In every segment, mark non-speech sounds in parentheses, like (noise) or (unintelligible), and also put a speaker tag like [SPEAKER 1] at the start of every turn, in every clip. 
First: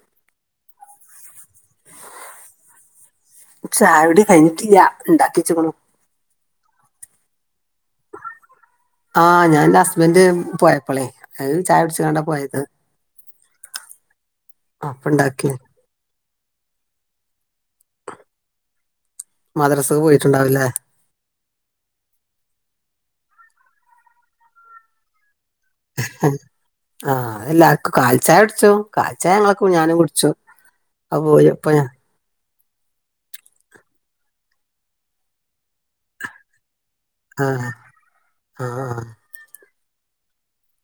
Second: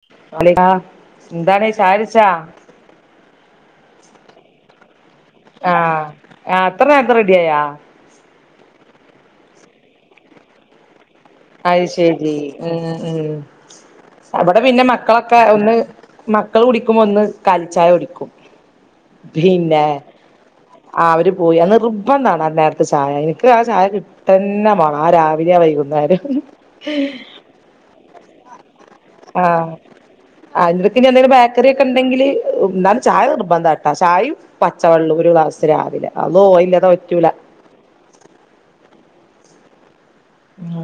[SPEAKER 1] (unintelligible) ൻന്താണ് ചായ കുടിച്ച?
[SPEAKER 2] ചായുടി കഴിഞ്ഞിട്ടില്ല ഇണ്ടാക്കിയെച്ച്ക്കുണു.
[SPEAKER 1] ആഹ് ആഹ് ഇത്ര നേര്ത്തെ റെഡിയായോ?
[SPEAKER 2] ആഹ് ഞാന്റെ ഹസ്ബൻ്റ് പോയപ്പളെ.
[SPEAKER 1] അയ് ശരി ഉഹ് ഉഹ് അവിടെ പിന്നെ
[SPEAKER 2] അപ്പ
[SPEAKER 1] മക്കളൊക്കെ
[SPEAKER 2] ഇണ്ടാക്കി
[SPEAKER 1] ഒന്ന് മക്കൾ കുടിക്കുമ്പോ ഒന്ന് കാലി ചായ കുടിക്കും. പിന്നെ
[SPEAKER 2] മദ്രസക്ക് പോയിട്ടുണ്ടാവുംല്ലേ
[SPEAKER 1] ആഹ് അവര് പോയി. അ നിർബന്ധാണ് ആ നേരത്തെ ചായ ഇൻക്ക് ആ ചായ കിട്ടന്നെ മാണം ആ രാവില വൈകുന്നേ
[SPEAKER 2] ആഹ് അതെല്ലാർക്കും കാലിചായ കുടിച്ചോ?
[SPEAKER 1] ആഹ്
[SPEAKER 2] അത്
[SPEAKER 1] അയിൻ്റടക്കിഞ്ഞെന്തെങ്കിലും ബേക്കറി
[SPEAKER 2] പോയപ്പോ
[SPEAKER 1] ഒക്കെ ഇണ്ടെങ്കില് അ് ഇന്നാലും ചായ നിർബന്ധാട്ടാ ചായിം പച്ചവെള്ളം ഒരു ഗ്ലാസ് രാവിലെ അള്ളോ അയില്ലാതെ പറ്റൂല.
[SPEAKER 2] ആഹ് ആഹഹ
[SPEAKER 1] ഉം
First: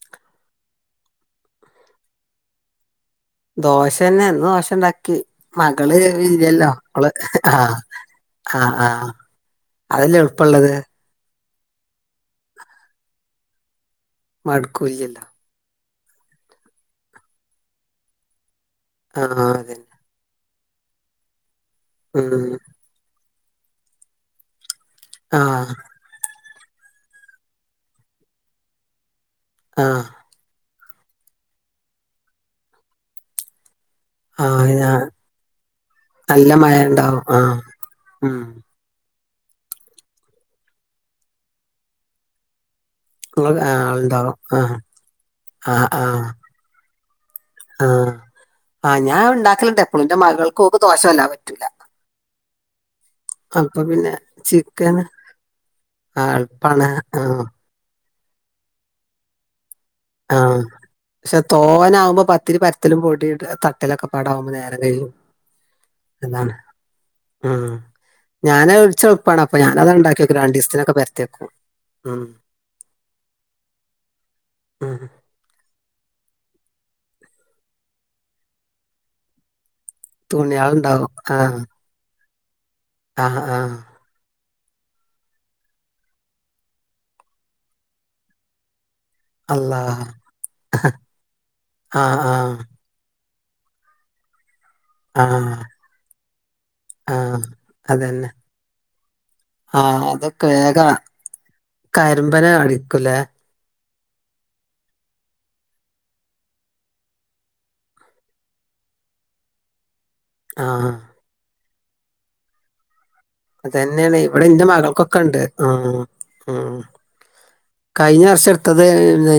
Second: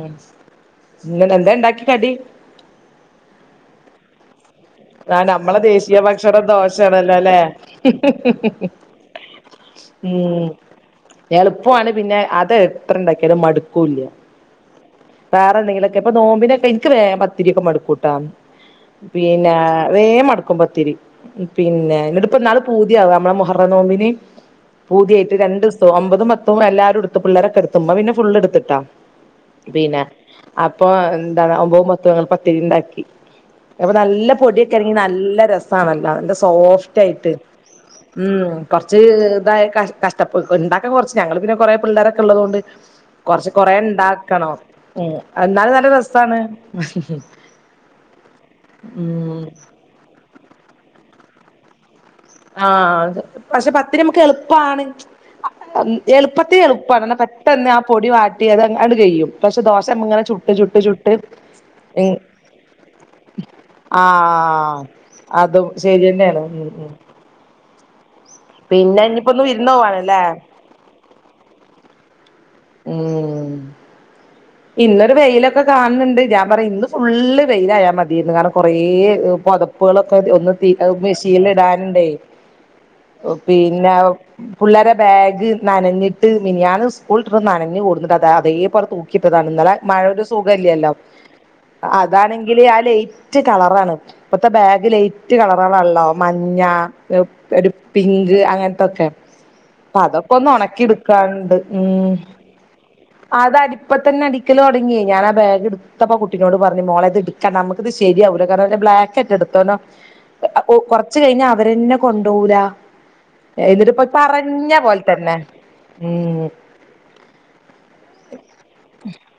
[SPEAKER 1] ഇങ്ങലെന്താ ഇണ്ടാക്കി കടി?
[SPEAKER 2] ദോശന്നെന്നോശ് ഉണ്ടാക്കി
[SPEAKER 1] ആ നമ്മളെ
[SPEAKER 2] മകള്
[SPEAKER 1] ദേശീയ ഭക്ഷണം
[SPEAKER 2] ഇല്ലല്ലോ ഓള്
[SPEAKER 1] ദോശയാണല്ലോ അല്ലെ
[SPEAKER 2] ക് ആഹ് ആഹ് ആഹ് അതല്ലേ
[SPEAKER 1] ഉം
[SPEAKER 2] എളുപ്പള്ളത്
[SPEAKER 1] എളുപ്പമാണ് പിന്നെ അത് എത്ര ണ്ടാക്കിയാലും മടുക്കൂല്ല്യ
[SPEAKER 2] മടുക്കുല്യ
[SPEAKER 1] വേറെ എന്തെങ്കിലുമൊക്കെ പ്പൊ നോമ്പിനൊക്കെ എനിക്ക് വേ പത്തിരിയൊക്കെ മടുക്കൂട്ടാ
[SPEAKER 2] ആഹ്
[SPEAKER 1] പിന്നെപ
[SPEAKER 2] അതന്നെ
[SPEAKER 1] വേ ഗം മടുക്കുപത്തിരി പിന്നെ ഇന്നി ട്ട്
[SPEAKER 2] ഉം
[SPEAKER 1] പ്പന്നാള് പൂതിയാക നമ്മളെ മുഹറ നോമ്പിന് പൂതിയായിട്ട് രണ്ട്
[SPEAKER 2] ആഹ്
[SPEAKER 1] ദിവസവും ഒമ്പതും പത്തും എല്ലാവാരും എടുത്ത് പിള്ളേരൊക്കെ എടുത്ത്പ പിന്നെ ഇമ്മ ഫുള്ളെടുത്തിട്ടാ പിന്നെ
[SPEAKER 2] ആഹ്
[SPEAKER 1] അപ്പൊ എന്താണ് ഒപ്പതും പത്തും പത്തിരി ണ്ടാക്കി അപ്പൊ നല്ല
[SPEAKER 2] ആഹ്
[SPEAKER 1] പൊടിയൊക്കെണാക്കിൽ
[SPEAKER 2] ഞാൻ
[SPEAKER 1] നല്ല രസാട്ട നല്ല
[SPEAKER 2] മഴ
[SPEAKER 1] സോഫ്റ്റ്
[SPEAKER 2] ഇണ്ടാവും
[SPEAKER 1] ആയിട്ട്
[SPEAKER 2] ആഹ്
[SPEAKER 1] ഉം കുറച്ച് ഇതായ ക കഷ്ട ഉണ്ടാക്ക കുറച്ച് ഞങ്ങള് പിന്നെ കൊറേ പിള്ളേരൊക്കെ ഉള്ളത്തോണ്ട് കൊറച്ച
[SPEAKER 2] ഇങ്ങള് ആഹ് ആളുണ്ടാവും
[SPEAKER 1] കൊറേണ്ടാക്കണം
[SPEAKER 2] ആഹ്
[SPEAKER 1] ന്നാലും
[SPEAKER 2] ആഹ്
[SPEAKER 1] നല്ല
[SPEAKER 2] ആഹ്
[SPEAKER 1] രസാണ്ഹ്
[SPEAKER 2] ആഹ് ആഹ് ഞാൻ ഉണ്ടാക്കലിണ്ട് എപ്പോളു ഇന്റെ മകൾക്ക്ഓള്ക്ക് ദോശ വല്ലാതെ പറ്റൂല
[SPEAKER 1] ആഹ പക്ഷെ
[SPEAKER 2] അപ്പൊ
[SPEAKER 1] പത്തിരി
[SPEAKER 2] പിന്നെ
[SPEAKER 1] നമുക്ക് എളുപ്പാണ്
[SPEAKER 2] ചിക്കൻ
[SPEAKER 1] എളുപ്പത്തെ
[SPEAKER 2] എളുപ്പാണ്
[SPEAKER 1] എളുപ്പമാണ് എന്ന
[SPEAKER 2] ആഹ്
[SPEAKER 1] പെട്ടന്നെ ആ പൊടി വാട്ടി അതാഎങ്ങന്ട് കെയ്യും പക്ഷെ ദോശ ഇങ്ങനെ ചുട്ട്
[SPEAKER 2] ആഹ്
[SPEAKER 1] ചുട്ട്
[SPEAKER 2] പക്ഷെ
[SPEAKER 1] ചുട്ട്ഉണ്
[SPEAKER 2] തോനാവുമ്പോ പത്തിരി പരത്തലും പൊടി ഇട-
[SPEAKER 1] ആ
[SPEAKER 2] തട്ടലൊക്കെ പാടാവുമ്പോ നേരം കഴിയും
[SPEAKER 1] അതും ശരി തന്നെണ്
[SPEAKER 2] അതാണ് ഉം ഞാൻ ഇച്ച് എളുപ്പാണ് അപ്പൊ
[SPEAKER 1] വിരുന്ന്
[SPEAKER 2] ഞാന അത് ണ്ടാക്കി
[SPEAKER 1] പോവാണല്ലേ
[SPEAKER 2] വക്കും രണ്ടണ്ട് ദവസത്തിനൊക്കെ പരത്തിവെക്കും ആ
[SPEAKER 1] ഉം
[SPEAKER 2] ഉം
[SPEAKER 1] ഇന്നരു വെയിലൊക്കെ കാണുന്നുണ്ട് ഇന്ന് ഫുള്ള് വെയിലായാൽ മതിയായിരുന്ന് കാരണം കുറേ പുതപ്പുകളും ഒ ഒന്ന്
[SPEAKER 2] തുണിയാള് ഉണ്ടാവും
[SPEAKER 1] മിശീല്
[SPEAKER 2] ആഹ്
[SPEAKER 1] ഇടാനുണ്ടേ
[SPEAKER 2] ആഹ് ആഹ്
[SPEAKER 1] പിന്നെ പുള്ളേരെ ബാഗ് നനഞ്ഞിട്ട് മിനിഞാന് സ്കൂളൾ വിട്ട് നനഞ്ഞു കൂടുന്നുട്ട്ത അതേപോലെ തു ഇനിപ്പോ തങ്ങാട്ട്
[SPEAKER 2] അള്ളാ
[SPEAKER 1] മഴ ഒരു സുഖമല്ലല്ലോ
[SPEAKER 2] ആഹ് ആഹ്
[SPEAKER 1] അതാണെങ്കില് ആ ലൈറ്റ് വൈറ്റ് കളറാണ് ഇപ്പത്തെ ബാഗ് ലൈറ്റ്
[SPEAKER 2] ആഹ്
[SPEAKER 1] കളറളള്ളോ മഞ്ഞ
[SPEAKER 2] ആഹ്
[SPEAKER 1] ഒരു
[SPEAKER 2] അതന്നെ
[SPEAKER 1] പിങ്ക് അങ്ങനത്തൊക്കെ പ്പ
[SPEAKER 2] ആഹ്
[SPEAKER 1] അതൊക്കെ ഒന്ന് ഉണക്കി
[SPEAKER 2] വേഗം
[SPEAKER 1] ടുക്കാണ്ട് ഉം
[SPEAKER 2] കരിമ്പന അടിക്കൂലേ
[SPEAKER 1] അതടീ- ഇപ്പതന്നെ അടിക്കാല് തുടങ്ങിയേ ഞാൻ ബാഗ് എടുത്തപ്പ കുട്ടിനോട് പറഞ്ഞു നമ്മക്ക് എടുക്കണ്ട നമുക്കത് ശരിയാകൂല്ല കാരണം ബ്ലാക്ക്അല്ലേ എടുത്തോനോ
[SPEAKER 2] (unintelligible)
[SPEAKER 1] അപ്പൊ കൊറച്ച് കഴിഞ്ഞ അവരന്നെ കൊണ്ടവൂല
[SPEAKER 2] അത് തന്നെയാണ് ഇവിടെ എന്റെ മകൾക്കൊക്കെ ഉണ്ട്ഉം ഉം കഴിഞ്ഞ വർഷം എടുത്തത്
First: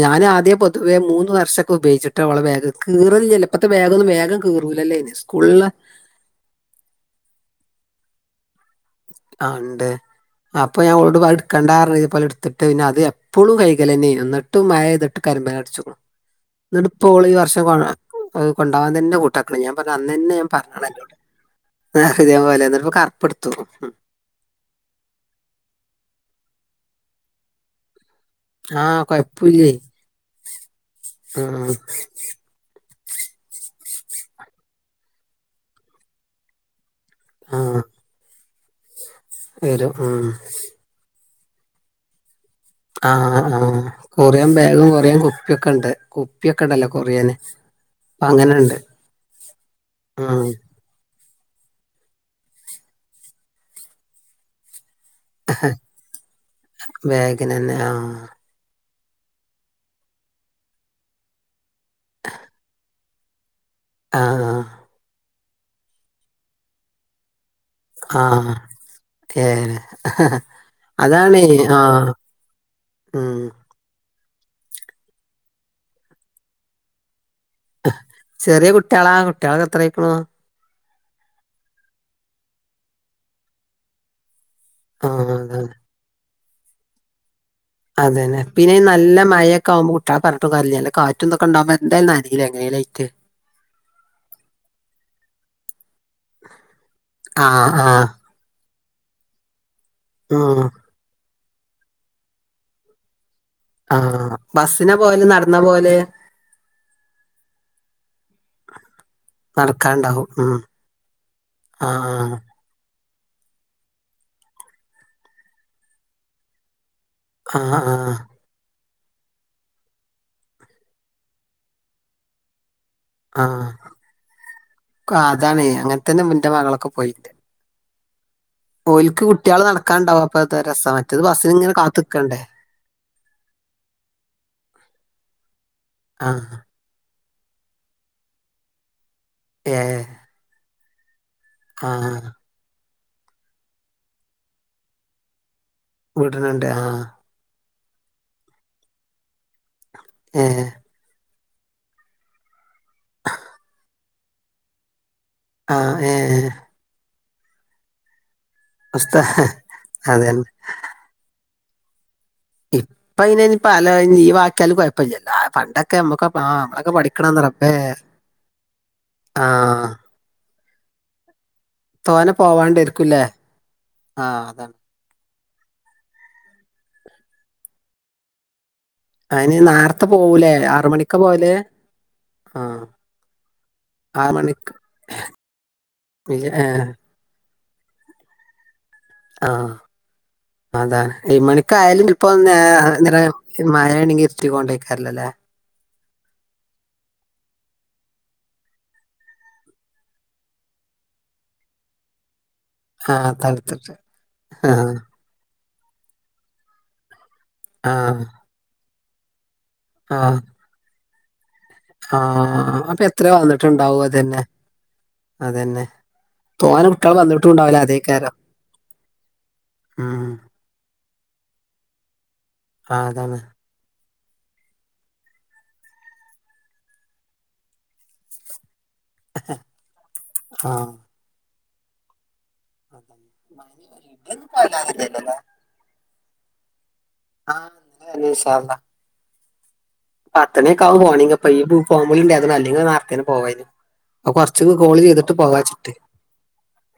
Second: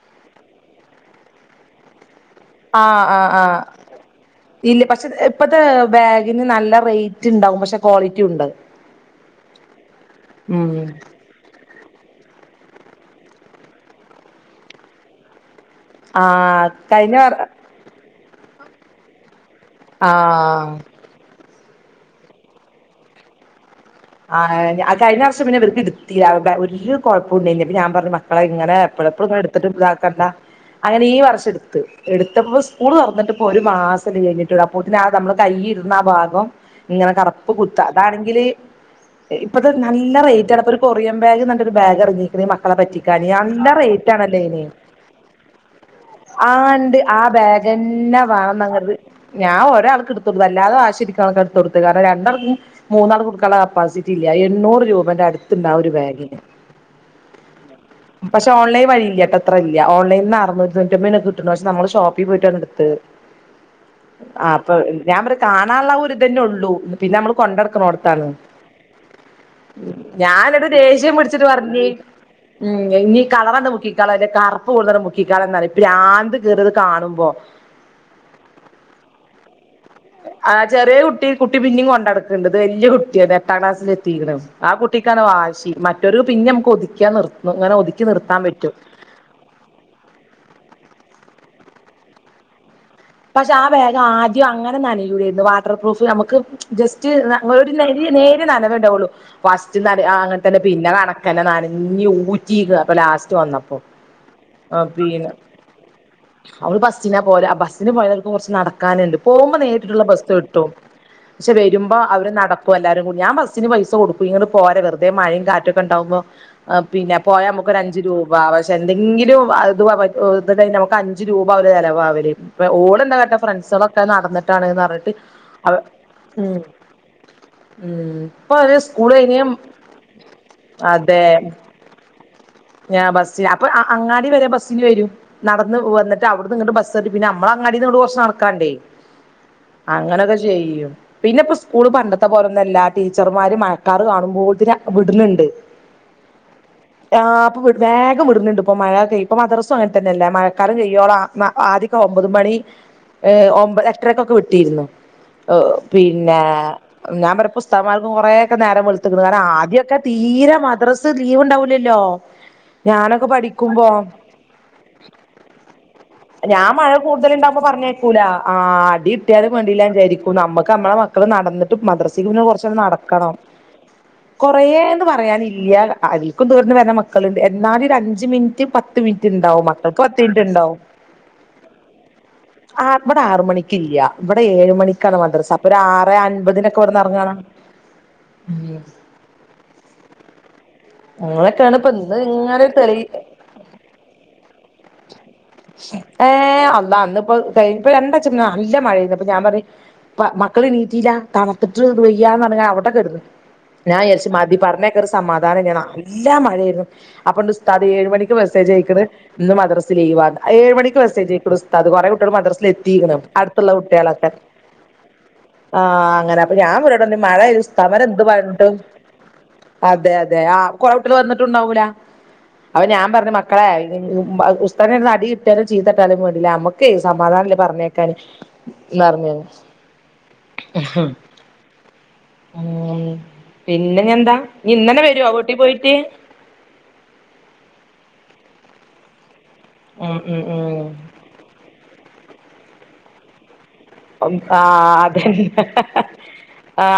[SPEAKER 2] ഞാൻ ആദ്യ പൊതുവെ മൂന്ന് വർഷൊക്കെ ഉപയോഗിച്ചിട്ട് ഓളെ ബാഗ്
[SPEAKER 1] ആഹ്
[SPEAKER 2] കീറ
[SPEAKER 1] ആഹ്
[SPEAKER 2] ലില്ലല്ലൊ
[SPEAKER 1] ആഹ്
[SPEAKER 2] ഇപ്പഴത്തെ വേഗൊന്നും വേഗം കീറൂലല്ലേ ഇനി സ്കൂളന്നാ
[SPEAKER 1] പിന്നേ നല്ല റേറ്റ് ഉണ്ടാവും പക്ഷെ ക്വാളിറ്റി ഉണ്ട്
[SPEAKER 2] ആ ഉണ്ട്
[SPEAKER 1] ഉം
[SPEAKER 2] അപ്പൊ ഞാൻ ഓളോട് പറായും ഇട്ക- ണ്ടാ പറഞ്ട്ട് എടുത്തിട്ട് കണ്ട പിന്നെ അത് എപ്പോഴും വൈ കലന്നെയ എന്നിട്ടും മയ പെയ്യത്ട്ട് കരിമ്പന അടിച്ചുണ്
[SPEAKER 1] ആഹ്
[SPEAKER 2] ന്നട്ട്പ്പൊ
[SPEAKER 1] കഴിഞ്ഞ
[SPEAKER 2] ഓള് ഈ വർഷംവാങ്ങ അത് കൊണ്ടവാൻ തന്നെ കൂട്ടാക്കണ്ല്ല്യ ഞാൻ പറഞ്ഞ അന്ന്ന്നെ ഞാൻ
[SPEAKER 1] ആഹ്
[SPEAKER 2] പറഞ്ഞാണ് അന്നോടെ ഇതേപോലേ എന്നട്ട് ഇപ്പോ കറുപ്പടുത്തു
[SPEAKER 1] ആഹ് അ കഴിഞ്ഞ വർഷം പിന്നെ ഇവർക്ക് ഇടുത്തില്ലാ ഒരു കുഴപ്പുണ്ടെല്ല്യ ഞാൻ പറഞ്ഞുമാ ആ ഇങ്ങനെ എപ്പഴെപ്പോഴും ഇങ്ങന എടുത്തിട്ട് ഇതാക്കണ്ട അങ്ങനെ ഈ വർഷ
[SPEAKER 2] ഉം
[SPEAKER 1] എടുത്ത് എടുത്തപ്പോ സ് സ്കൂൾ തുറന്നിട്ട് ഇപ്പൊ ഒരു മാസലെ കഴിഞ്ഞിട്ടള്ളൂ അപ്പത്തിന് നമ്മള് കൈയിരുന്ന ആ ഭാഗം ങ്ങനെ കറുപ്പ്
[SPEAKER 2] ആ
[SPEAKER 1] കുത്ത അതാണെങ്കില് ഇപ്പഴത്തെ
[SPEAKER 2] വരും
[SPEAKER 1] നല്ല
[SPEAKER 2] ഉം
[SPEAKER 1] റേറ്റ് ആണ് അപ്പൊ ഒരു കൊറിയൻ ബാഗ് നല്ലൊരു ബാഗ് ഇറങ്ങിക്ക്‌ണ് മക്- ആ ളെ പറ്റിക്കാന്
[SPEAKER 2] ആഹ്
[SPEAKER 1] നല്ല
[SPEAKER 2] ആഹ്
[SPEAKER 1] റേറ്റ ആണല്ലേ
[SPEAKER 2] കൊറിയൻ
[SPEAKER 1] അയിന്
[SPEAKER 2] ബാഗും കൊറിയൻ കുപ്പിയൊക്കെ ഉണ്ട് കുപ്പിയൊക്കെ
[SPEAKER 1] ആഹാ
[SPEAKER 2] ഉണ്ടല്ലോ
[SPEAKER 1] ഇണ്ട് ആ
[SPEAKER 2] കൊറിയന്
[SPEAKER 1] ബാഗ്- തന്നെ
[SPEAKER 2] അപ്പൊ അങ്ങനെണ്ട്
[SPEAKER 1] വേണതങ്ങട്ട് ഞാൻ ഒരാൾക്ക്
[SPEAKER 2] ഉം
[SPEAKER 1] എടുത്തോളു അല്ലാതെവാശിപി- ഒരാൾ എടുത്ത് കൊടുത്ത് കാരണം രണ്ടാക്ക മൂന്നാള്ക്ക്‌ കൊടുക്കാനുള്ള കപ്പാസിറ്റി ഇല്ല എണ്ണൂറ് രൂപന്റെ അടു ത്ണ്ടാവും ഒരു ബാഗിന്
[SPEAKER 2] ബാഗിനന്നെ ആഹ്
[SPEAKER 1] പക്ഷ ഓൺല് വഴിയില്ലട്ടോത്രല്ല ഓൺലൈൽന്ന് അറൂന്നുറ്റിതോണുറ്റിയാപ്പോന് കിട്ടുണ്ട് പക്ഷ നമ്മള് ഷോപ്പിൽ പോയിട്ടാണ് എടുത്ത്ട്ട് ആഹ് പ്പ ഞാൻ പറിം കാണാള്ള ആ ഒര് ഇതെന്നെ ഒള്ളൂ പിന്നെ നമ്മള് കൊണ്ടട്ക്ക്ണോട്താണ്
[SPEAKER 2] ആഹ് ഏഹ്
[SPEAKER 1] ഞാൻ ന്ന്ട്ട് ദേഷ്യം
[SPEAKER 2] അതാണ്
[SPEAKER 1] പിടിച്ചിട്ട് പറഞ്ഞ്
[SPEAKER 2] ആഹ്
[SPEAKER 1] ഉം ഇഞ്ഞ്
[SPEAKER 2] ഉം
[SPEAKER 1] കളറണ്ട് മുക്കി ക്കാള അന്റെ കർപ്പ് കൂടുതല് മുക്കിക്കാള എന്ന് പറയും ദ്രാന്ത് കേറ ഇത് കാണുമ്പോ
[SPEAKER 2] ചെറിയ കുട്ട്യളാ കുട്ട്യളൊക്കെ എത്രായ്ക്ക്ണു
[SPEAKER 1] ആഹ് ചെറിയ കുട്ടി കുട്ടി പിന്നീം കൊണ്ടട്ക്ക്ണ്ട് ഇത് വലിയ കുട്ടിയാ ഇത് എട്ടാം ക്ലാസിൽ എത്തിക്ക്ണു ആ കുട്ടിക്കാണ്
[SPEAKER 2] ആഹ് അതാണ്
[SPEAKER 1] വാശി മറ്റൊരു പിന്നിം നമുക്ക് ഒതുക്കിയാ നിർ
[SPEAKER 2] അതെന്നെ പിന്നെ നല്ല മഴ ഒക്കെ ആവുമ്പോ കു ട്ട്യളെ പറഞ്ഞിട്ടും കാര്യല്ലല്ലോ കാറ്റും തൊക്കെണ്ടവുമ്പോ എന്തായാലും നനീലെ എങ്ങനേലും ആയിട്ട്
[SPEAKER 1] പക്ഷെ ആ ബേഗ് ആദ്യം അങ്ങനെ നനയൂലേന്നു വാട്ടർ പ്രൂഫ് അമ്മ ക്ക് ജസ്റ്റ്
[SPEAKER 2] ആഹ്
[SPEAKER 1] ഒരു നെരി
[SPEAKER 2] ആഹ്
[SPEAKER 1] നേരിയ നനവേ ഇണ്ടാവൊള്ളു ഫസ്റ്റ് ന ആ അങ്ങനെ തന്നെ
[SPEAKER 2] ഉം
[SPEAKER 1] പിന്നെ കണ ഇങ്ങനെ നനഞ്ഞ് ഊറ്റിക്ക്ണ് അപ്പൊ ലാസ്റ്റ് വന്നപ്പോ
[SPEAKER 2] ആഹ്
[SPEAKER 1] ആഹ്
[SPEAKER 2] ബസ്സിനാ പോവല്
[SPEAKER 1] പിന്നെ
[SPEAKER 2] നടന്നാ പോവല്
[SPEAKER 1] അവള് ബസിനാ പോവല് ആ ബ സിന് പോയോൽക്കും കൊർച്ച് നടക്കാന്ണ്ട് പോവുമ്പ നേരിട്ട്ട്ട്ള്ള
[SPEAKER 2] നടക്കാണ്ടാവും
[SPEAKER 1] ബസ്സ്
[SPEAKER 2] ഉം
[SPEAKER 1] കിട്ടും പക്ഷെ വരുമ്പോ അവര്
[SPEAKER 2] ആഹ്
[SPEAKER 1] നട ക്കും എല്ലാരും കൂടി ഞാൻ ബസിന് പൈസ കൊട്ക്കും ഇങ്ങട്ട് പോര് വെറുതെ മഴിം കാറ്റൊക്കെ ഇണ്ടാവുമ്പോ പിന്നെ പോയാ അമ്മക്ക് ഒര
[SPEAKER 2] ആഹ്
[SPEAKER 1] അഞ്ച്
[SPEAKER 2] ആഹ്
[SPEAKER 1] രൂപ പക്ഷെ എന്തെങ്കിലും അതുവ പ ഇത് കഴി നമ്മക്ക് അഞ്ച് രൂപ ആവൂല ചെലവാവല് അപ്പ ഓളെന്താ കാട്ട
[SPEAKER 2] ആഹ്
[SPEAKER 1] ഫ്രണ്ട്സളൊക്കെ നടന്നിട്ടാണ്ന്ന് പറഞ്ഞിട്ട്
[SPEAKER 2] ആ, അതാണ്
[SPEAKER 1] അവ
[SPEAKER 2] അങ്ങനത്തന്നെ എന്റെ
[SPEAKER 1] ഉം
[SPEAKER 2] മകളൊക്കെ പോയിണ്ട്
[SPEAKER 1] ഉം ഇപ്പൊ അവര് സ്കൂള്
[SPEAKER 2] ഓൽക്ക്
[SPEAKER 1] കഴിഞ്ഞ്
[SPEAKER 2] കുട്ടികള് നടക്കാണ്ടാവും
[SPEAKER 1] അതെ
[SPEAKER 2] ക്കണ്ടേ
[SPEAKER 1] ഞാ ബസ്സി അപ്പൊ അങ്ങാടി വരെ ബസ്സിന് വരും നടന്ന് വന്ന്ട്ട്
[SPEAKER 2] ആ
[SPEAKER 1] അവിട്ന്ന് ഇങ്ങട്ട് ബസ്സ് സ്സെറങ്ങി പിന്നെ അമ്മളെ അങ്ങാടിന്ന് അവിട്ന്ന് കൊറച്ച് നടക്കാണ്ടേ
[SPEAKER 2] ഏ
[SPEAKER 1] അങ്ങനൊക്കെ ചെയ്യും പിന്നെ പ്പ സ്
[SPEAKER 2] ആ
[SPEAKER 1] കൂള് പണ്ടത്തെ പോലൊന്നും അല്ലാ ടീച്ചർമാര് മഴക്കാർ കാണുമ്പോത്തിന് വിട്ണ് ണ്ട്
[SPEAKER 2] വിട്ണ് ണ്ട് ആഹ്
[SPEAKER 1] ആഹ് പ്പം വിട് വേഗം വിട്ണ് ണ്ട് ഇപ്പ മഴ ഇപ്പം മദ്രസും അങ്ങനെതന്നെയല്ല
[SPEAKER 2] ഏ
[SPEAKER 1] മഴക്കാലം കഴി യോളം ആദ്യൊക്കെ ഒമ്പത് മണി ഏ ഒമ്പത് എട്ടരക്കൊക്കെ വിട്ടിരുന്നു
[SPEAKER 2] ആ ഏ
[SPEAKER 1] പിന്നെ ഞാൻ പറി ഇപ്പ ഉസ്താദ്മാരൊക്കെ കൊറേ ക്കെ നേരം
[SPEAKER 2] ഉസ്താ
[SPEAKER 1] വെള്ത്ത്ക്ക്ണ് കാരണം ആദ്യൊക്കെ
[SPEAKER 2] അതന്നെ
[SPEAKER 1] തീരെ മദ്രസ് ലീവ് ഉണ്ടാവൂലല്ലോ
[SPEAKER 2] ഇപ്പ
[SPEAKER 1] ഞാനൊക്കെ
[SPEAKER 2] അയിനയിന് പല
[SPEAKER 1] പഠിക്കുമ്പോ
[SPEAKER 2] ലീവ് ആക്കിയാലും കൊഴപ്പല്ലല്ലോ പണ്ടൊക്കെ അമ്മക്ക് നമ്മളൊക്കെ പഠിക്ക്ണന്ന് റബ്ബേ
[SPEAKER 1] ക്കൂല ആഹ് അടി
[SPEAKER 2] ആ
[SPEAKER 1] കിട്ടിയാലും വേണ്ടില്ലാന്ന് വിചാരിക്കും നമ്മക്ക് നമ്മടെ മ ക്കള് നടന്ന്ട്ട് മദ്രസക്ക്
[SPEAKER 2] തോനെ
[SPEAKER 1] പിന്നെ കൊറച്ചട്ട്
[SPEAKER 2] പോവാണ്ടായിരിക്കുംല്ലേ
[SPEAKER 1] നടക്കണം
[SPEAKER 2] ആ
[SPEAKER 1] കൊറേ
[SPEAKER 2] അതാണ്
[SPEAKER 1] ന്ന് പറയാനില്ല അതിൽക്കും ദൂരന്ന് വര്ന്ന മക്കള്ണ്ട് എന്നാലും ഒരു അഞ്ചു മിനിറ്റ് പ ത്ത് മിനിറ്റ്
[SPEAKER 2] അതിന്
[SPEAKER 1] ഇണ്ടാവും മക്കൾക്ക്
[SPEAKER 2] നേരത്തെ
[SPEAKER 1] പത്ത് മിനിറ്റ്
[SPEAKER 2] പോവൂലേ
[SPEAKER 1] ഇണ്ടാവും
[SPEAKER 2] ആറ് മണിക്കാ പോവല് ആ
[SPEAKER 1] ആഹ് ഇവടെ ആറ് മണിക്ക് ഇല്ല
[SPEAKER 2] ആറ്
[SPEAKER 1] ഇവിടെ ഏഴ്
[SPEAKER 2] മണിക്ക്
[SPEAKER 1] മണിക്കാണ് മദ്രസ അപ്പൊ ഒരു ആറെ
[SPEAKER 2] ഏ
[SPEAKER 1] അൻപതിനൊക്കെ ഇവിടെന്ന് എറങ്ങാണ്
[SPEAKER 2] (unintelligible)
[SPEAKER 1] മിയട്സ്
[SPEAKER 2] ആഹ് അതാണ് ഏഴ്
[SPEAKER 1] അങ്ങനൊക്കെയാണ്
[SPEAKER 2] മണിക്കായാലും
[SPEAKER 1] ഇന്ന്
[SPEAKER 2] ഇപ്പൊ ഒന്നേ
[SPEAKER 1] ഇങ്ങനെ ഒരു തെളി
[SPEAKER 2] ഇങ്ങനെ മഴയാണെങ്കിൽ ഇര്ട്ടി കോണ്ട് എയ്ക്കാരല്ലോലേ
[SPEAKER 1] ഏഹ് അള്ളാ അന്ന് ഇപ്പോ ഇപ്പൊ രണ്ടാഴ്ച കൊണ്ട് നല്ല മഴയെത് അപ്പൊ ഞാൻ പറഞ്ഞ് മക്കള്എണീറ്റീല്ല തണ്ത്തിട്ട് വെയ്യാന്ന് പറഞ്ഞ് അവിടെ
[SPEAKER 2] ആ
[SPEAKER 1] കെടന്ന്
[SPEAKER 2] തണുത്തിട്ട്
[SPEAKER 1] ഞാൻ വിചാരിച്ചു മതി
[SPEAKER 2] ആ
[SPEAKER 1] പറഞ്ഞെയ്ക്കാൻ ഒരു സ സമാധാനം ഇല്ല നല്ല മഴയായിരുന്നു അപ്പണ്ട് ഉസ്താദ്
[SPEAKER 2] ആ
[SPEAKER 1] ഏഴ് മണിക്ക് മെസ്സേജ് അയക്ക്ണ് ഇന്ന് മദ്ര സ്
[SPEAKER 2] ആ
[SPEAKER 1] ലീവിന്ന് അ ഏഴ് മണിക്ക് മെസേജ് അയക്ക്ണ് ഉസ് ദാത് കൊറേ
[SPEAKER 2] ആ
[SPEAKER 1] കുട്ട്യള് മദ്രസ്ൽ
[SPEAKER 2] അപ്പൊ
[SPEAKER 1] എത്തിക്ക്ണ്
[SPEAKER 2] എത്ര
[SPEAKER 1] അട്ത്തുള്ള
[SPEAKER 2] വന്നിട്ടുണ്ടാവും
[SPEAKER 1] കുട്ട്യളൊക്കെ
[SPEAKER 2] അതന്നെ അതന്നെ
[SPEAKER 1] ആഹ് അങ്ങനെ അപ്പൊ ഞാൻ
[SPEAKER 2] തോന
[SPEAKER 1] ഇവരോട്
[SPEAKER 2] കുട്ടികൾ
[SPEAKER 1] പറഞ്ഞു
[SPEAKER 2] വന്നിട്ടും
[SPEAKER 1] മഴയാണ്
[SPEAKER 2] ഉണ്ടാവില്ല
[SPEAKER 1] ഉസ്താദ്
[SPEAKER 2] അതേ
[SPEAKER 1] മാര് എന്ത്
[SPEAKER 2] കാരം
[SPEAKER 1] പറഞ്ഞിട്ടും അതെ
[SPEAKER 2] ഉം
[SPEAKER 1] അതെ ആ കൊറേ കുട്ട്യള് വന്നിട്ടുണ്ടാവൂല അപ്പൊ
[SPEAKER 2] ആ
[SPEAKER 1] ഞാൻ പറഞ്ഞ്
[SPEAKER 2] അതാണ്
[SPEAKER 1] മക്കളെ ഉസ്താദ്ൻ്റെട്ത്ത്ന്ന് അടി കിട്ടിയാലും ചീത്തട്ടാലും വേണ്ടില്ല അമ്മക്ക് സമാധാനല്ല പറഞ്ഞേക്കാന് ന്നർഞ്ഞ്
[SPEAKER 2] ആ
[SPEAKER 1] അങ്ങനെ
[SPEAKER 2] അതാണ്. മഴ
[SPEAKER 1] പിന്നെഞ്ഞെന്താ
[SPEAKER 2] ഇതൊന്നും
[SPEAKER 1] ഇഞ്ഞ് ഇന്നെനെ വരോ
[SPEAKER 2] കൊല്ലാതില്ലല്ലേ
[SPEAKER 1] വീട്ടി പോയിട്ട്
[SPEAKER 2] ആഹ് ഇന്നെനെ വര്നം ഇൻഷാഹ് അള്ളാ
[SPEAKER 1] ഉം ഉം
[SPEAKER 2] പത്തെണി ഒക്കെ
[SPEAKER 1] ഉം
[SPEAKER 2] ആവും പോവണെങ്കിപ്പ ഈ ഫോൺ വിളിണ്ടായതോണ്ടാ അല്ലെങ്കി നേരത്തെന്നെ പോവേനി
[SPEAKER 1] ആഹ് അതെന്നെ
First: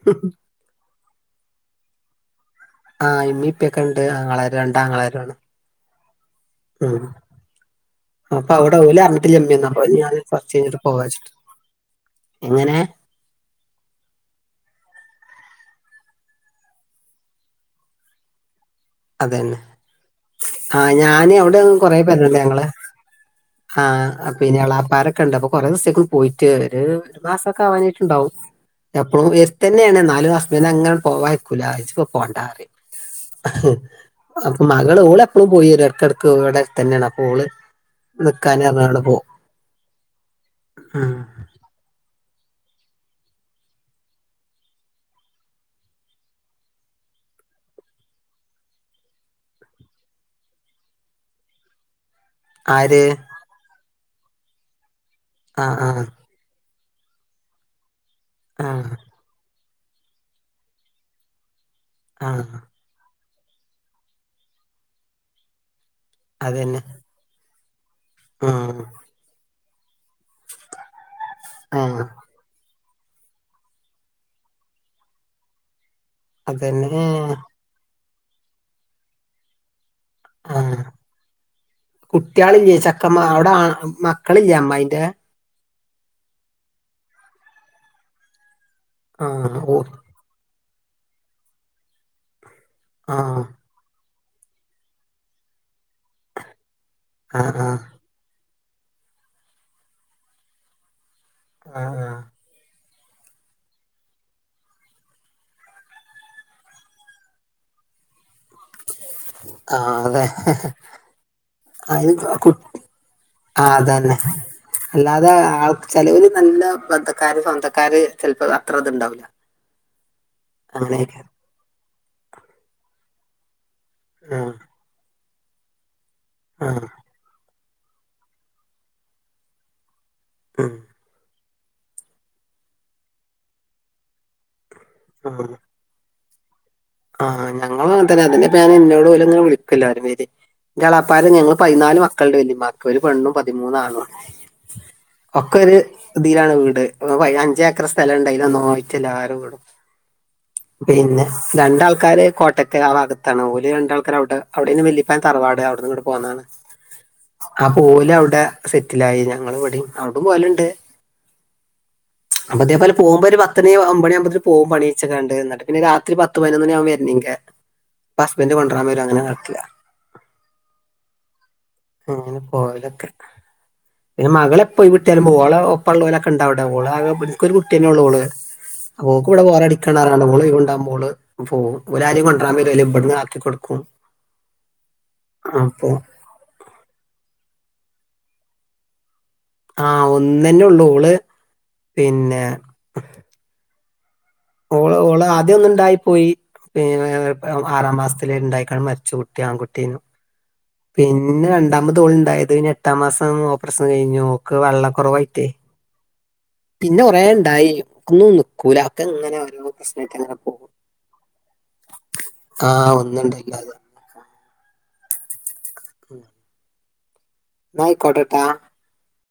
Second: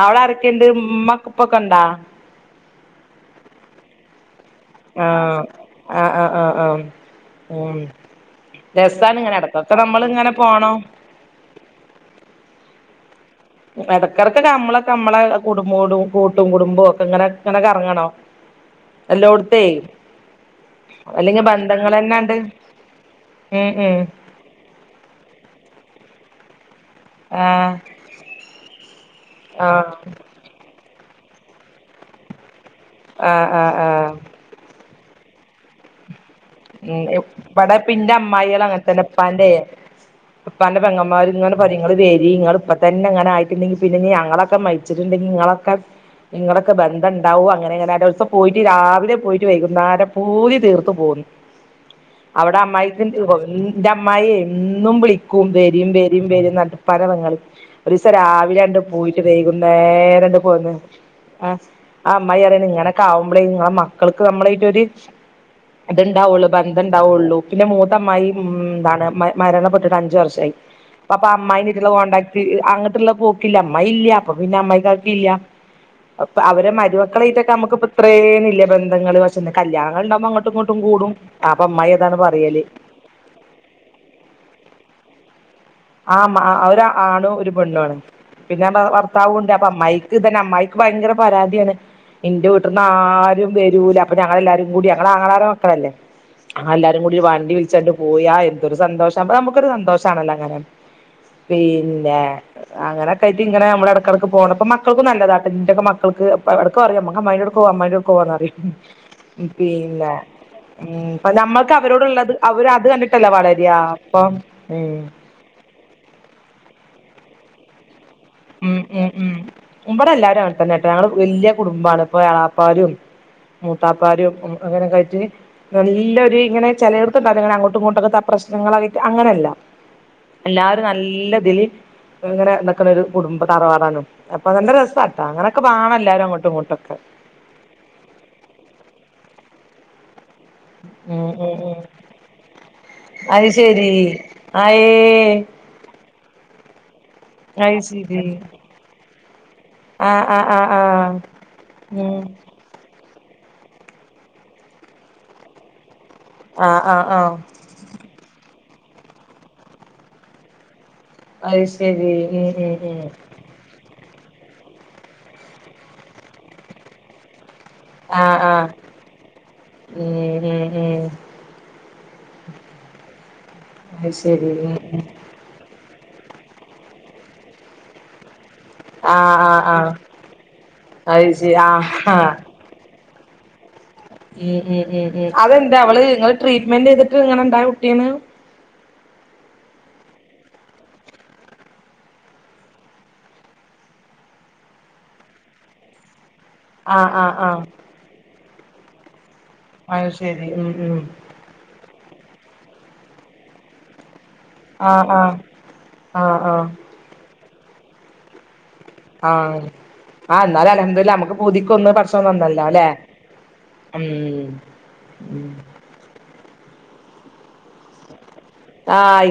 [SPEAKER 1] അവ്ടെ ആരൊക്കെ ഇണ്ട് ഇമ്മ ഇപ്പൊക്കെ ഇണ്ടാ
[SPEAKER 2] ആഹ് ഉമ്മീ ഉപ്പൊക്കെ ഉണ്ട് ആങ്ങളാര് രണ്ട്
[SPEAKER 1] ആ
[SPEAKER 2] ആങ്ങളരുണ്
[SPEAKER 1] ആ ആ ആ ആ
[SPEAKER 2] ഉണ്ട്
[SPEAKER 1] ഉം
[SPEAKER 2] പ്പവിടെ
[SPEAKER 1] രസാണ് ഇങ്ങനെ
[SPEAKER 2] ഓലറിഞ്ഞിട്ടില്ല അമ്പ്യാ
[SPEAKER 1] ഇടക്കൊക്കെ
[SPEAKER 2] അപ്പ
[SPEAKER 1] നമ്മള്
[SPEAKER 2] ഞാന്
[SPEAKER 1] ഇങ്ങനെ
[SPEAKER 2] കൊറച്ച്
[SPEAKER 1] പോണം
[SPEAKER 2] കഴിഞ്ഞിട്ട് പോവാച്ചിട്ട് എങ്ങനെ?
[SPEAKER 1] ഇടക്കിടക്കെ നമ്മളെക്കമ്മളെ കുടുംബോടും കൂട്ടം കുടുമ്പോക്കെങ്ങനെ ങ്ങനെക്കറങ്ങ ണോ എല്ലോട്ത്തെ?
[SPEAKER 2] ആഹ് ഞാന് അവിടെ കൊറെ
[SPEAKER 1] തന്നെണ്ട്
[SPEAKER 2] ബന്ധണ്ട് ഞങ്ങളെ
[SPEAKER 1] ഉം ഉം
[SPEAKER 2] ആഹ എളാപ്പാരൊക്കെണ്ട് അപ്പൊ കൊറേ സേക്കും പോയിട്ട് ഒര്
[SPEAKER 1] ആ
[SPEAKER 2] മാസൊക്കാവാനായിട്ടുണ്ടാവും എപ്പോഴും
[SPEAKER 1] ആ
[SPEAKER 2] വെര്ത്തന്നെയാണ് ന്നാലും അസ്ബന്റങ്ങനെ പോവാനയ്‌ ആഹ് ജ്പ്പൊ പോണ്ടാറിം
[SPEAKER 1] ആഹ് ആഹ് ആഹ്
[SPEAKER 2] അവട്ക്ക് മകള് ഓളപ്പളും പോയെരും ഇടക്കെട്
[SPEAKER 1] ഉംഹ് വടെപ്പിന്റെ അമ്മായള്
[SPEAKER 2] നിക്കാന് പറഞ്ഞവിടെ
[SPEAKER 1] അങ്ങൻത്തന്നെ
[SPEAKER 2] പോകും
[SPEAKER 1] പ്പാന്റെ പ്പാന്റെ
[SPEAKER 2] ഉം.
[SPEAKER 1] പെങ്ങന്മാര് ങ്ങെ ങ്ങള് വെരിങ്ങള് പ്പത്തന്നെങ്ങനായിട്ട് ണ്ടെങ്കിപിന്നെ നി ഞങ്ങളൊക്കെ മരിച്ചിട്ടുണ്ടെങ്കിൽ ങ്ങളൊക്കെ നിങ്ങളൊക്കെ ബന്ധുണ്ടാവുമോ ഇങ്ങളൊക്കെ ബന്ധണ്ടാവൊങ്ങനെ അങ്ങനെ ദെവസം പോയിട്ട് രാവിലെ പോയിട്ട് വൈകുന്നേരം പൂതി തീർത്തു പോന്നു അവിടെ
[SPEAKER 2] ആര്
[SPEAKER 1] അമ്മായിറ്റ്ന്റെ ന്റെ അമ്മായെ എന്നും വിളിക്കും
[SPEAKER 2] ആ ആ
[SPEAKER 1] വേരീം വേരീം വേരീം ന്നറിഞ്ഞിട്ട് പരവെങ്ങളിൽ ഒരുസം
[SPEAKER 2] ആ
[SPEAKER 1] രാവിലാണ്ട് പോയി വൈകുന്നേരണ്ട് പോന്ന് ആ ഹ്
[SPEAKER 2] ആ
[SPEAKER 1] ആമ്മായറിയാണ് ഇങ്ങനെ- ക്കാവ്ബ്ലെ ങ്ങളെ മക്കൾക്ക് മ്മളായിട്ട് ഒരു ഇത്ണ്ടാവുള്ളു
[SPEAKER 2] അതന്നെ
[SPEAKER 1] ബന്ധം ഉണ്ടാവുള്ളൂ മൂത്തമ്മായി
[SPEAKER 2] ഉം
[SPEAKER 1] എന്താണ് മരണപ്പെട്ടിട്ട് അഞ്ച വർഷായി അപ്പപ്പൊ
[SPEAKER 2] ആ
[SPEAKER 1] മ്മായിന്റെീറ്റുള്ള കോൺടാക്ട് അങ്ങോട്ടുള്ള പോക്കില്ല അമ്മായില്ല അപ്പൊ പിന്നെ അമ്മായിക്കാക്കെല്ല അവരെ
[SPEAKER 2] അതന്നെ
[SPEAKER 1] മരുക്കളായിട്ടമ്മക്ക് ഇത്രേന്നി ല്ലേ ബന്ധങ്ങള് ക്ഷെ കല്യാണങ്ങൾണ്ടാവുമ്പോ അങ്ങോ
[SPEAKER 2] ആ
[SPEAKER 1] പ്പംങ്ങോട്ടും കൂടും അപ്പ അമ്മായതാണ് പറയല്
[SPEAKER 2] ചെക്കമാ അവ്‌ടാ മക്കളില്ലേ അമ്മായിന്റെ
[SPEAKER 1] ആ മ്മാ ഒരാണും ഒരു പെണ്ണാണ് പിന്നെ ഭർത്താവുണ്ട്
[SPEAKER 2] ആഹ് ഓ
[SPEAKER 1] അപ്പൊമ്മായി ക്ക്തന്നെ അമ്മായിക്ക് ഭയങ്കര പരാതിയാണ് എന്റെ വീട്ട്ന്ന്
[SPEAKER 2] ആഹ്
[SPEAKER 1] ആരുംവെര് ലാ പ്പഞങ്ങളെല്ലാരും കൂടി ഞങ്ങളാങ്ങ ളാരെ മക്കളല്ലേ എല്ലാരും കൂടി വണ്ടി
[SPEAKER 2] ആഹ് ആഹ്
[SPEAKER 1] വിളിചാണ്ട് പോയാന്തൊരു സന്തോഷമുക്കൊരു സന്തോഷമാണല്ലോ അങ്ങനെ
[SPEAKER 2] ആഹ്
[SPEAKER 1] പിന്നെ
[SPEAKER 2] ആഹ്
[SPEAKER 1] അങ്ങനൊക്കായിട്ട് ഇങ്ങന നമ്മളടക്ക് ടക്ക് പോന്നപ്പൊ മക്കൾക്കും നല്ലതാട്ടോ ന്റൊക്കെ മക്കൾക്ക് മ്മക്ക് അമ്മായിന്റൊടുക്കോവ അമ്മായിന്റോടുക്കോവന്നറിയും ഹ് ഹ്
[SPEAKER 2] ആഹ്
[SPEAKER 1] പിന്നെ
[SPEAKER 2] അതെ
[SPEAKER 1] ഉംഹ് പ് നമ്മക്ക് അവരോടുള്ളത് അവരത് കണ്ട്
[SPEAKER 2] ആതന്നെ അല്ലാതെ ആൾ ചെലോര് നല്ല ബന്ധക്കാര് സ്വന്തക്കാര് ചെലപ്പോ അത്ര
[SPEAKER 1] ഉംഹ് ഉം ഹ്
[SPEAKER 2] ഇത്ണ്ടാവൂല
[SPEAKER 1] ഉം ഹ് മ്പടെ എല്ലാരും അങ്ങൻതന്നെട്ടോ ങ്ങള്
[SPEAKER 2] അങ്ങനെയൊക്കെ
[SPEAKER 1] വെല്യ കുടുംബാണ് ഇപ്പ ളാപ്പാരും മൂത്താപ്പാരും
[SPEAKER 2] ആഹ്
[SPEAKER 1] അങ്ങനൊക്കായിട്ട് നല്ലൊരു ഇങ്ങനെ
[SPEAKER 2] ആഹ്
[SPEAKER 1] ചെലർ പ്പെന്താറിയൊ ഞങ്ങളങ്ങോട്ടും ഇങ്ങോട്ടൊത്താ പ്രശ്നങ്ങളായിട്ട് അങ്ങനെല്ലാ
[SPEAKER 2] ഉം
[SPEAKER 1] എല്ലാരും നല്ല ഇതില് ഇങ്ങനെ നിക്കണൊരു കുടുംബ തറവാടാണ്‌ അപ്പൊ നല്ല രസാണ് അങ്ങനൊക്കെ ബാണല്ലാരും അങ്ങോട്ടും ഇങ്ങോട്ടൊക്കെ
[SPEAKER 2] ആ ഞങ്ങളങ്ങൻ ത്തന്നെ അതിന്റെപേ എന്നോട് ഓലും വിളിയ്ക്കെല്ലാരും വെരി
[SPEAKER 1] ഉം
[SPEAKER 2] ന്റെളാപ്പാരും ഞങ്ങൾ
[SPEAKER 1] ഉം ഉം
[SPEAKER 2] പയിനാല് മക്കളുണ്ട് വെല്ലിമാക്ക് ഒരു പെണ്ണും
[SPEAKER 1] അത്
[SPEAKER 2] പതിമൂന്നു
[SPEAKER 1] ശരി
[SPEAKER 2] ആണ
[SPEAKER 1] ആയേ
[SPEAKER 2] ഒക്കെര് തിലാണ് വീട് പ്പ
[SPEAKER 1] അത്
[SPEAKER 2] അഞ്ചേക്കർ
[SPEAKER 1] ശരി
[SPEAKER 2] സ്ഥലണ്ടേനോയിറ്റ് എല്ലാരും വീടും
[SPEAKER 1] ആഹ് ആഹ് ആഹ് ആഹ്
[SPEAKER 2] പിന്നെ
[SPEAKER 1] ഉം
[SPEAKER 2] രണ്ടാൾക്കാര് കോട്ടക്കലാഭാഗ ഓല് രണ്ടാൾക്കാരവ്ടെ അവിടെേണ് വെല്ലിപ്പാന്റെ തറവാട് അവിടെന്നിങ്ങ ട് പോന്നാണ്
[SPEAKER 1] ആഹ് ആഹ് ആഹ്
[SPEAKER 2] ഓലവ്ടെ സെറ്റിലായി ഞങ്ങളിവ്‌ടെയും അവ്‌ടും പോവല്ണ്ട്
[SPEAKER 1] അത് ശരി ഉംഹ് ഉംഹ് ഉംഹ്
[SPEAKER 2] ത്തണി ഒമ്പണിയാകുമ്പേത്തെ പോം പണി അയച്ങ്ങാണ്ട് ന്ട്ട് പിന്നെ രാത്രി പത്ത്പതിനൊന്ന്മണിയാകും വെര്ന്ന് ങ്കെ
[SPEAKER 1] ആഹ്
[SPEAKER 2] ഹസ്ബന്റ്
[SPEAKER 1] ആഹ്
[SPEAKER 2] കൊണ്ട്രാൻ വരും അങ്ങനെ നടക്കില്ല
[SPEAKER 1] ഉം ഉം ഉം
[SPEAKER 2] അങ്ങനെ പോവാലൊക്കെണ്ട്
[SPEAKER 1] അത്
[SPEAKER 2] പിന്നെ
[SPEAKER 1] ശരി
[SPEAKER 2] മകളെ പോയി വിട്ടാലും മോള് ഒപ്പ ഉള്ളവലൊക്കെ ഉണ്ടാവിടെ മോള എനിക്കൊരു കുട്ടി തന്നെഉള് ഒക്ക് ഇവിടെ
[SPEAKER 1] ആഹ്
[SPEAKER 2] ബോറ
[SPEAKER 1] ആഹ് ആഹ്
[SPEAKER 2] അടിക്കറോൾ ഓള് ഒഴിവുണ്ടകുമ്പോള്
[SPEAKER 1] അത് ശരി
[SPEAKER 2] പോവും ഓളെ
[SPEAKER 1] ആഹാ
[SPEAKER 2] അരും കൊണ്ട അത് കയിഞ്ഞ് ഇബിഡിന്ന് ആക്കി കൊടക്കും
[SPEAKER 1] അതെന്താ അവള് നിങ്ങള് ട്രീറ്റ്മെന്റ് ചെയ്തിട്ട് ഇങ്ങനെ ഇണ്ടായ കുട്ടീന്
[SPEAKER 2] ആഹ ഒന്നന്നെ ഉള്ളൂ ഒള് പിന്നെ ഓള് ഓള് ആദ്യം ഒന്ന ഉണ്ടായിപ്പോയി
[SPEAKER 1] ആഹ് ആഹ് ആഹ്
[SPEAKER 2] ആറാം മാസത്തില ഉണ്ടായിക്കണ്ട് മരി ച്ചകുട്ടി ആൺകുട്ടിയെനും
[SPEAKER 1] അത് ശരി ഉം ഉം
[SPEAKER 2] പിന്നെ പിന്നെ രണ്ടാമത് ഓള് ഉണ്ടായത് പിന്നെ എട്ടാം മാസം ഓപ്പറേഷൻ കഴിഞ്ഞു ഓക്ക്
[SPEAKER 1] ആഹ ആഹ
[SPEAKER 2] വെള്ളക്കൊറവായിട്ടേ.
[SPEAKER 1] ആഹ് ആഹ
[SPEAKER 2] പിന്നെ കൊറെ ഉണ്ടായി ക്കുണ്
[SPEAKER 1] ആഹ ആ
[SPEAKER 2] പോകും.
[SPEAKER 1] എന്നാലും അൽ ഹദില്ല നമ്മുക്ക് പുതിക്കൊന്ന് പടച്ചോൻ തന്നല്ലോ അല്ലെ
[SPEAKER 2] ആഹ് ഒന്നുണ്ടായില്ലാതെ.
[SPEAKER 1] ഉം ഉം
[SPEAKER 2] ഉം ന്നായി കൊടെ ട്ടാ
[SPEAKER 1] ആഹ ആയി